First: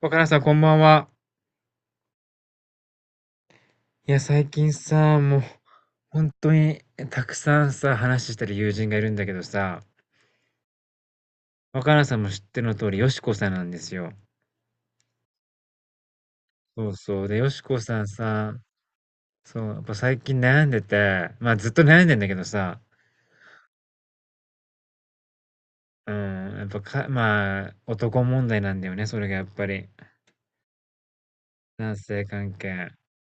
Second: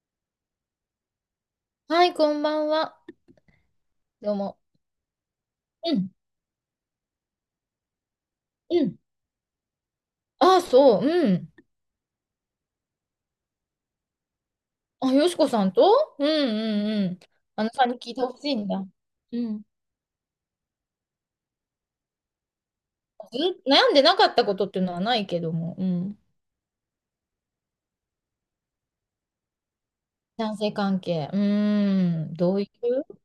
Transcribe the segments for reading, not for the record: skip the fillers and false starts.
若菜さん、こんばんは。はい、こんばんは。いや、どう最も。近さ、もう、うん、本当に、たくさんさ、話してる友う人がん。いるんだけどさ、あ、そう、うん。若菜さんも知ってるの通り、よしこさんなんですよ。あ、よしこさんと、うん、うそうん、うん。そう。で、よしあのこさんにさん聞いてほしさ、いんだ。うそん。う、やっぱ最近悩んでて、まあ、ずっと悩んでんだけどさ、ず悩んでなかったことっていうのはないけども、ううん。ん、やっぱか、まあ、男問題なんだよね、それがやっぱり。男性関係。う男性ーん。関どうい係。う、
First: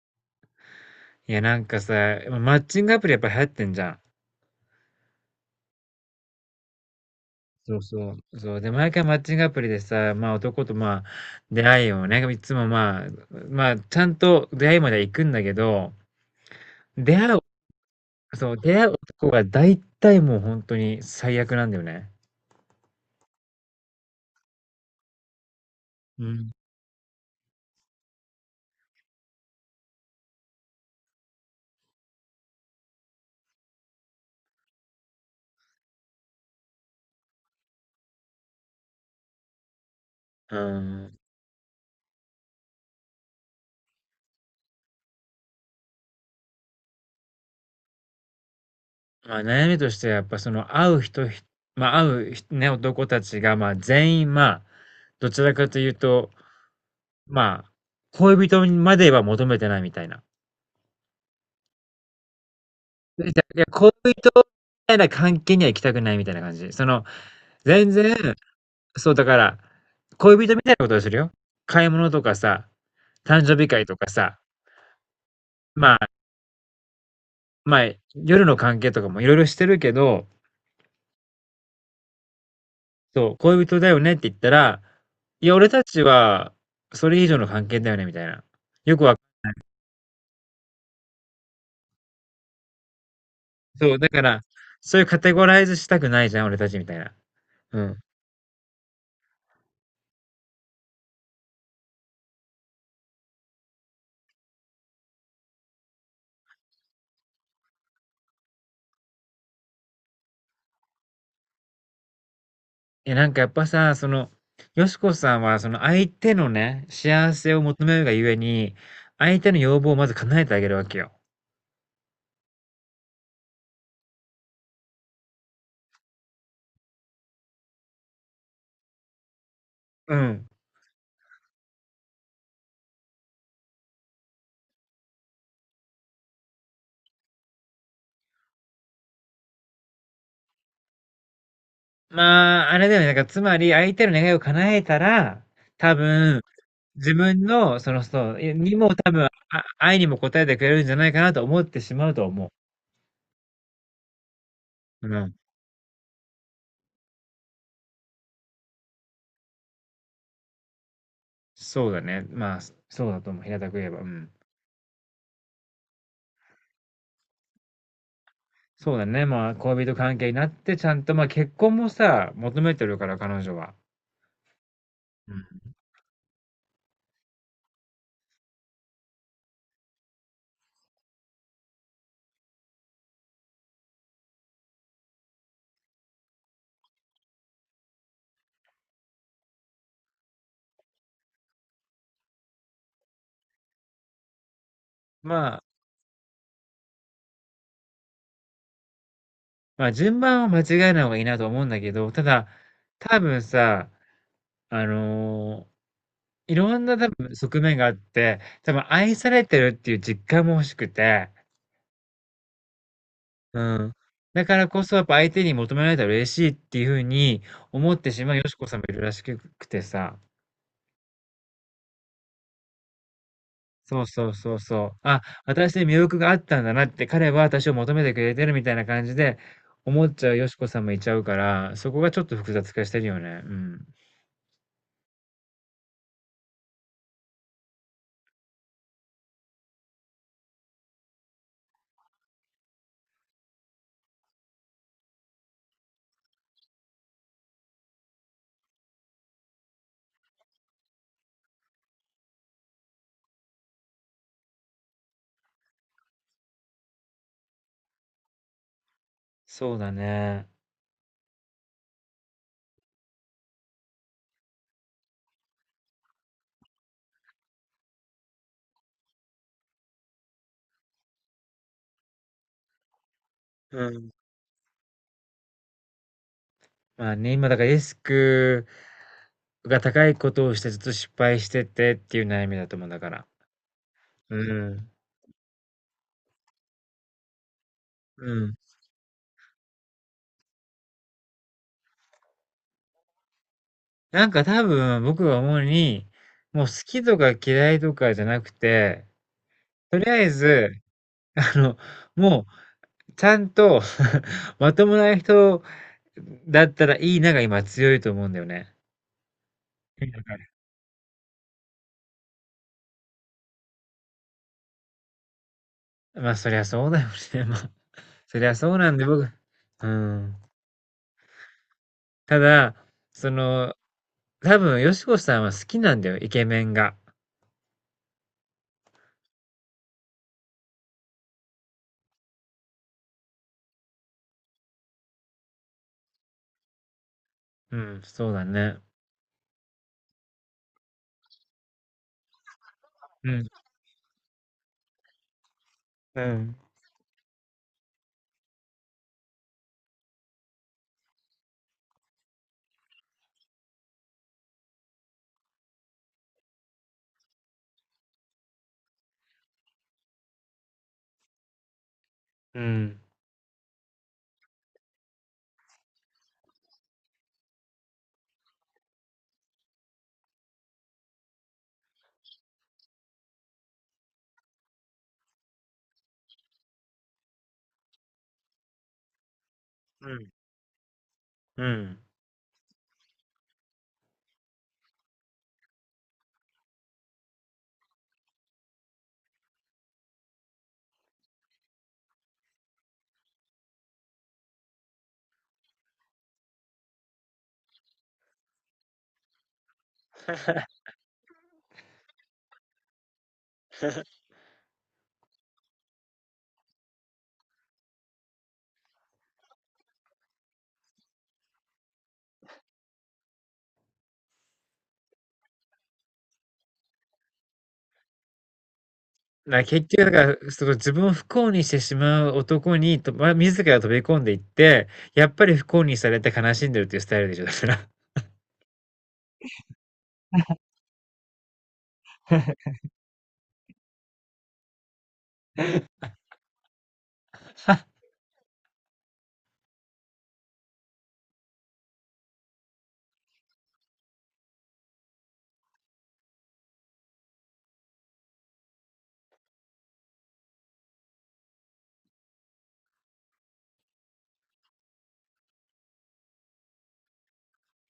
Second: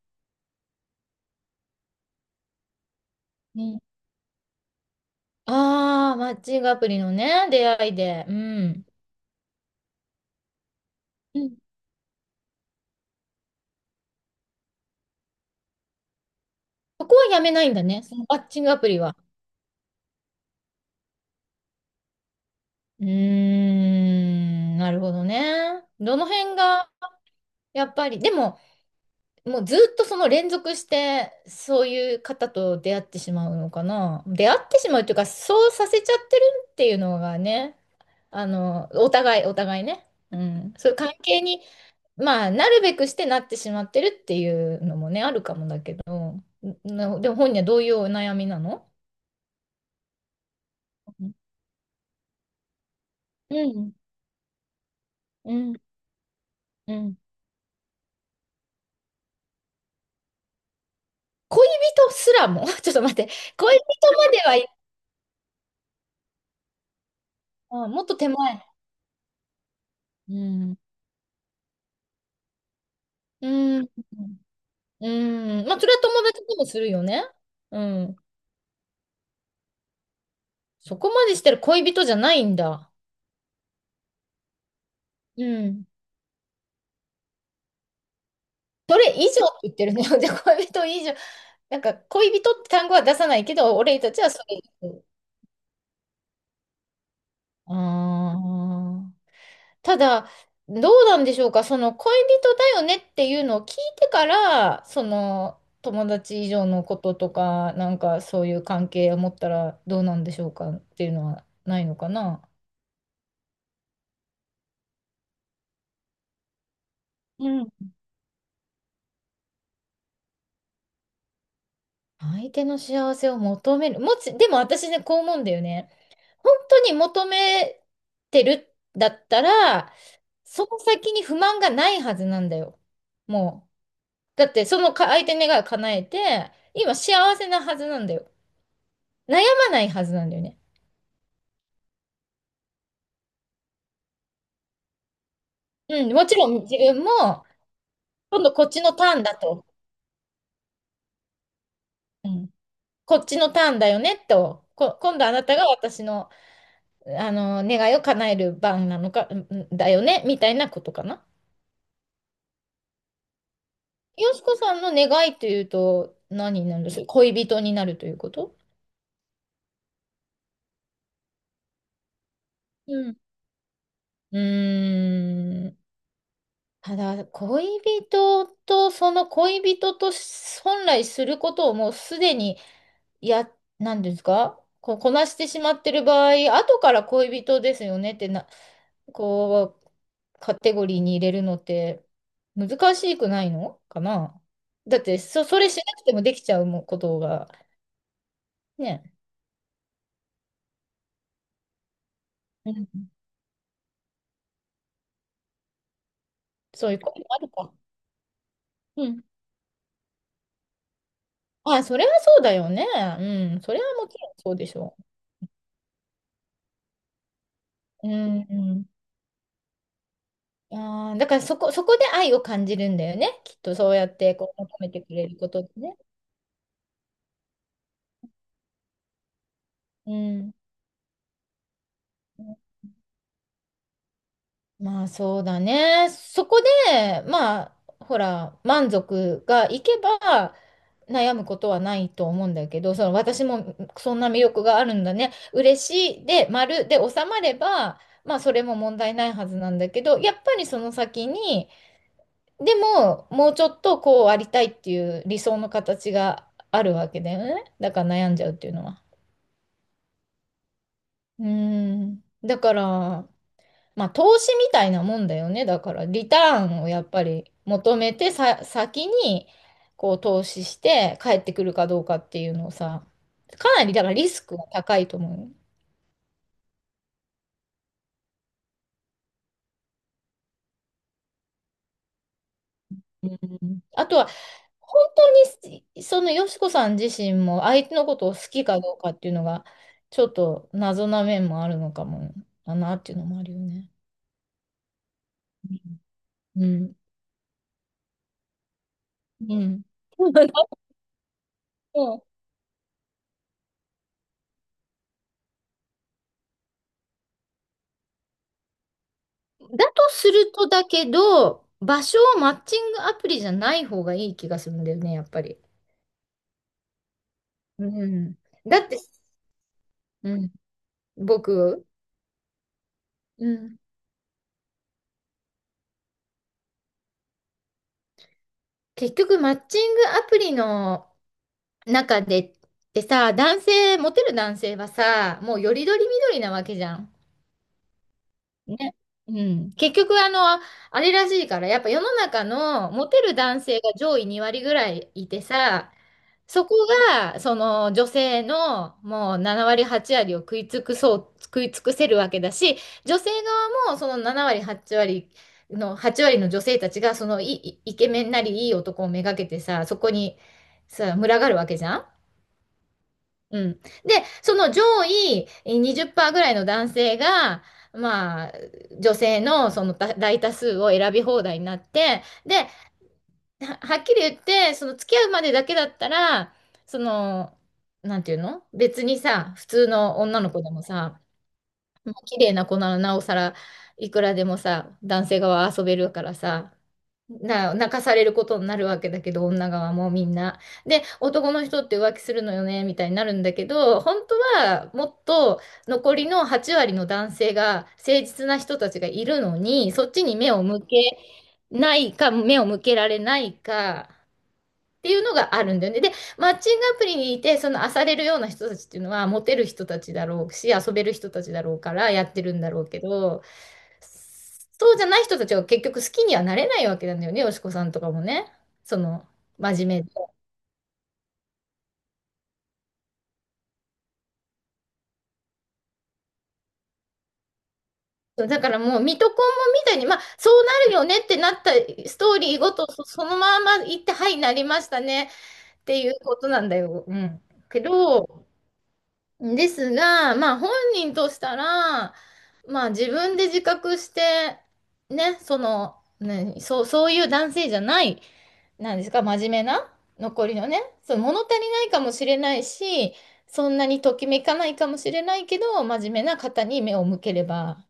いや、なんかさ、マッチングアプリやっぱ流行っうてんじん、ゃん。ああ、マッチングアプリのね、出そう会いそで。うう。そう。で、ん。毎回マッチングアプリでさ、まあ男とまあうん。出会いをね、いつもまあ、まあちゃんと出会いまでは行くんだけど、そ出こは会う、やめないんだね、そのマッそう、チング出ア会プうリは。男が大体もう本当に最悪なんだよね。うーん、なるほどね。どうのん。辺が、やっぱり、でも、もうずっとその連続してそういう方と出会ってしまうのかな。出会ってしまうというか、そうさせちゃってるっていうのがね、あの、お互い、お互いね。うん。うそういう関ん。係に、まあ、なるべくしてなってしまってるっていうのもね、あるかもだけど、でも本人はどういうお悩みなの？まあ悩みとしてはやっぱその会うう人、ん、ひまあ会うひね、男たちがまあ全員まあ、どちらうかん、というと、うん。まあ、恋人までは求めてないみたいな。恋人すらも、ちょっと待っで、て、じゃいや、恋恋人人まで、みはい、たいな関係には行きたくないみたいな感じ。その、あ、全もっと然、手前。そう、だから、う恋人みたいん。なことをするよ。買い物とかさ、誕生日う会ん。とかさ、うん。まあ、そまれはあ、友達でもするよね。うまあ、ん。夜の関係とかもいろいろしてるけど、そこまでしてる恋人じゃないんだ。そう、恋人だよねって言ったら、ういや、俺たん。ちは、それ以上の関係だよね、みたいな。よそくれは、以上って言ってるね。で、恋人以上。なんか、恋人って単語は出さないけど、そ俺う、だたちかはそら、れ以そうい上。うカテゴライズしたくないじゃん、俺たちみたいな。うん。ああ。ただ、どうなんでしょうか。その恋人だよねっていうのを聞いてから、その友達以上のこととか、なんかそういう関係を持ったらどうなんでしょうかっていうのはないのかな。いや、なんかやっぱさ、その、よしこさんは、その相手のね、幸せを求めるがゆえに、相手の要望をまず叶えてあげるわけよ。相手の幸せを求める。でも私ね、こう思うんだよね。本当に求めてるんだったら、うん。その先に不満がないはずなんだよ。もう。だって、その相手の願いを叶えて、今幸せなはずなんだよ。悩まないはずなんだよね。まあ、あれだよね。なんか、つまり、相手の願いを叶えたら、多うん、もち分、ろん自分自分も、の、その、そう、今度えこっにちのもタ多ーン分、だあ、と。愛にも応えてくれるんじゃないかなと思ってしまうとうん、思こっちのターンだよねと。う。う今度あん。なたが私の、あの願いを叶える番なのか、うんだよね、みたいなことかな。そうだね。まあ、そうだと思う。平たく言えば。うん。よしこさんの願いというと、何になるんですか？恋人になるということ？そうだね。まあ、恋人関係になって、ちゃんと、まあ、結婚もさ、求めてうるかん。ら、彼女は。ううーん。ん。ただ、恋人と、その恋人と本来することをもうすでに、や、なんですか、こう、こなしてしまってる場合、後から恋人ですよねってな、こう、カテゴリーに入れるのって難しくないのかな？だって、まそ、そあ、れしなくてもできちゃうもことが、ね。まあ、順番は間違えない方がいいなと思うんだけど、ただ、うん、多分さ、あのーいろんそういなう多ことも分ある側か。面があって、多分う愛ん。されてるっていう実感も欲しくて、あ、それはそうだよね。ううん。それはん。もちろんだそかうでらしこそょやっぱ相手に求められたら嬉しいっていうふうに思っう。うてしまうよん。しこうさんもん。いるらしくてさ。だからそこで愛を感じるんだよね。きっとそうそやうっそうてそこうう求そめう。てくあ、れることで私に魅ね。力があったんだなって、彼は私を求めてくれてるみたいな感じで思うっちゃうよん。しこさんもいちゃうから、そこがちょっと複雑化してるよね。うん。まあそうだね。そこで、まあ、ほら、満足がいけば悩むことはないと思うんだけど、その私もそんな魅力があるんだね、嬉しいで、丸で収まれば、まあそれも問題ないはずなんだけど、やっぱりその先に、でも、もうちょっとこうありたいっていう理想の形があるわけだよね。だから悩んじゃうっていうのは。そうだね。うーん。だから、まあ投資みたいなもんだよね。だから、リターンをやっぱり求めてさ、先にこう投資して帰ってくるかどうかっていうのをさ、かなうりだかん。らリスクが高いと思うよ。まあね、今だからリスクが高いことをしてずっと失敗しててっていう悩みだと思うんだから。あとはうん。本当にそのよしこさん自身も相手のこうとを好ん。きかどうかっていうのがちょっと謎な面もあるのかもだなっていうのもあるよね。なんか多分僕が思うに、もうう好ん。きとか嫌いとかじゃなくて、うん。とりあえ だず、あの、ともうちゃんと まともな人だったらいいなが今強いと思うんだよね。だとするとだけど、場所をマッチングアプリじゃない方がいい気がするんだよね、やっぱり。まあそりゃそうだよね。まあ、うん。そりゃそだうっなんて、で僕、ううん。ん、僕、ただ、そうの、ん、多分、よしこさんは好きなんだよ、イケメンが。結局マッチングアプリの中で、でさ、モテる男性はさ、もうよりどりみどりなわけじゃん。うん、そうだね。ね。うん。結局、あの、あれらしいから、やっぱ世の中のモテうるん、男性が上位2割ぐらいいてさ、うん、そこが、その女性のもう7割8割を食い尽くせるわけだし、女性側もその7割8割の、8割の女性たちが、そのイイケメンなりいい男をめがけてさ、そこにさ、群がるわけじゃん。うん、うん。で、その上位20%ぐらいの男性が、まあ、女性のその大大多数を選び放題になって、で、はっきり言って、その付き合うまでだけだったら、その、なんていうの、別にさ、普通うのん、女の子でもさ、うん。まあ綺麗な子ならなおさら、いくらでもさ、男性側は遊べるからさ、泣かされることになるわけだけど、女側もみんな。で、男の人って浮気するのよね、みたいになるんだけど、本当はもっと残りの8割の男性が誠実な人たちがいるのに、そっちに目を向けないか、目を向けられないか。っていうのがあるんだよね。で、マッチングアプリにいて、その漁れるような人たちっていうのは、モテる人たちだろうし、遊べる人たちだろうからやってるんだろうけど、そうじゃない人たちは結局好きにはなれないわけなんだよね、よしこさんとかもね。その、な、真結面目局、だで。から、その自分を不幸にしてしまう男に、と、ま、自ら飛び込んでいって、やっぱり不幸にされて悲しんでるっていうスタイルでしょ、だから。そうだからもう、水戸黄門みたいに、まあ、そうなるよねってなったストーリーごと、そのまま行って、はい、なりましたねっていうことなんだよ。うん。け ど、ですが、まあ本人としたら、まあ自分で自覚して、ね、その、ね、そういう男性じゃない、なんですか、真面目な、残りのね、その物足りないかもしれないし、そんなにときめかないかもしれないけど、真面目な方に目を向ければ、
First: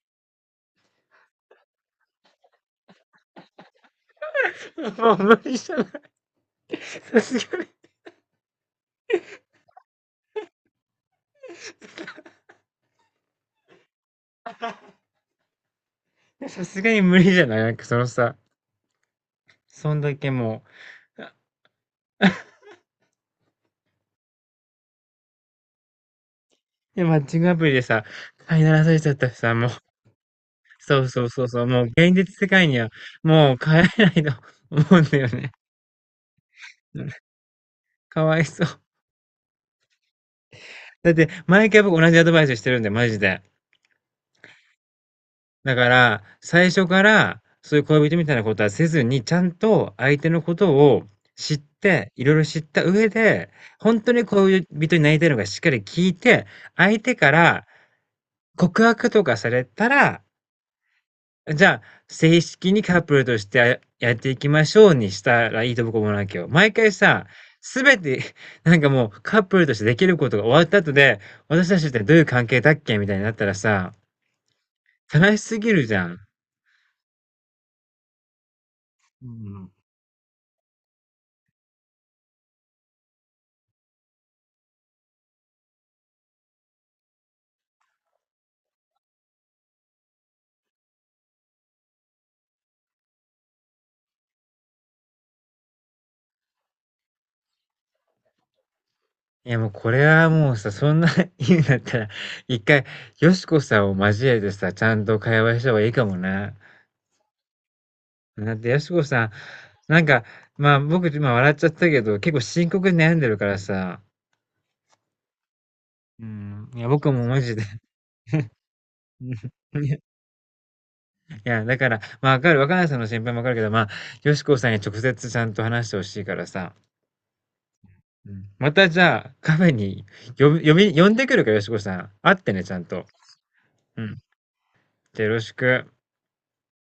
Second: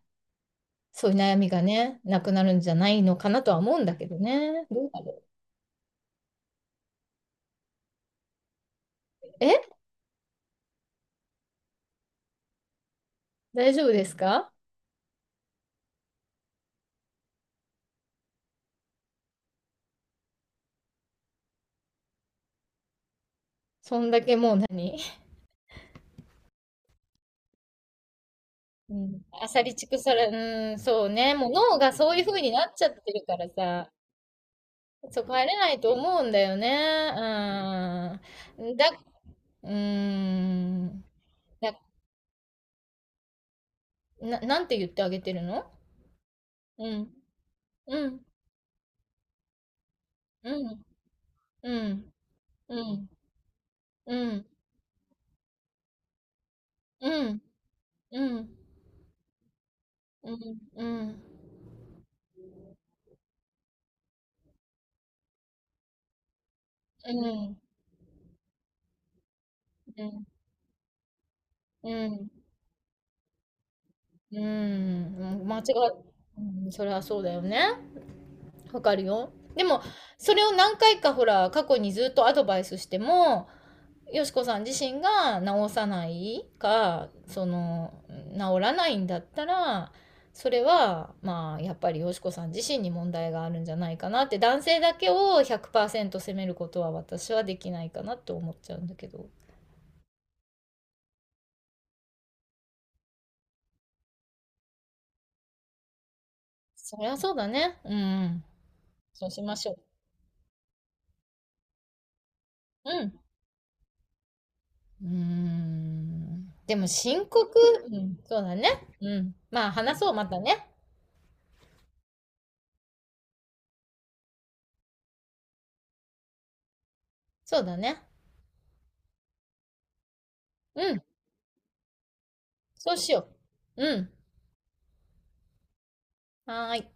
そういう悩みがね、なくなるんじゃないのかなとは思うんだけどね。どうだもうろ無理じゃない。さすがう。大丈夫ですか？に、さすがに無理じゃない なんかそのさ、そんだけもう、あそんだけもう何？で、マッチングアプリでさ、飼いならさうれちゃっん。たしアさ、サもう。リチクサラ、うん、そそううそうね。そうもうそう、脳もうが現そうい実う風世にな界っにちは、ゃってるからもう帰さ、れないと 思うんだそよこ入ね。れないと思うんだよね。かわいそうう。ーん。うーん。だって、毎だ、回僕同じアドバイスしてるんで、マジで。なんて言ってあげてるの？だから、最初うかん。ら、そういうう恋人みん。たいなことはせずに、ちゃんと相手のうことん。を知っうて、ん。いろいろ知っうた上ん。で、本当にうん。恋人になりたいのかしっかり聞いて、相手うかん。らうん。告白とかされたらうん。うん。うん。じゃあ、正式にカップルとしてやっていきましょうにしたらいいと僕は思うわけよ。毎回うさ、ん。すべて、なんかもうカップルとしてできることが終わった後で、私たちうってどういうん。関係だっけみたいになったらさ、う悲しん。間す違っぎるじゃん。うん、それはそうだよね。わかるんよ。うでん。も、それを何回かほら、過去にずっとアドバイスしても、よしこさん自身が治さないか、その、治らないんだったら、それは、まあ、やっぱりよしこさん自身に問題があるんじゃないかなって、男性だけを100%責めることは私はできないかなって思っちゃうんだけど。いやもうこれはもうさ、そんな 言うんだったら、一回、よしこさんを交えてさ、ちゃんと会話した方がいいかもね。そりゃそうだね。うん、うん。だって、よしこさそうん、しましょなんか、まあ僕今笑っちゃったけど、結構深刻う。うに悩んん。でるからさ、うーうん。ん、でいやも僕も深マ刻、ジでうん、そうだね。ううん ん。まあ いや、話いそう、またね。やだから、まあ、わかる、若菜さんの心配もわかるけど、まあ、よしこさんに直接ちゃんと話してほしいからさ、そうだね。うん、またじゃあ、カフェにうん。呼んでくるから、よしこさん。会ってね、ちゃんそうと。しよう。ううん。ん。じゃあよろしく。はーい。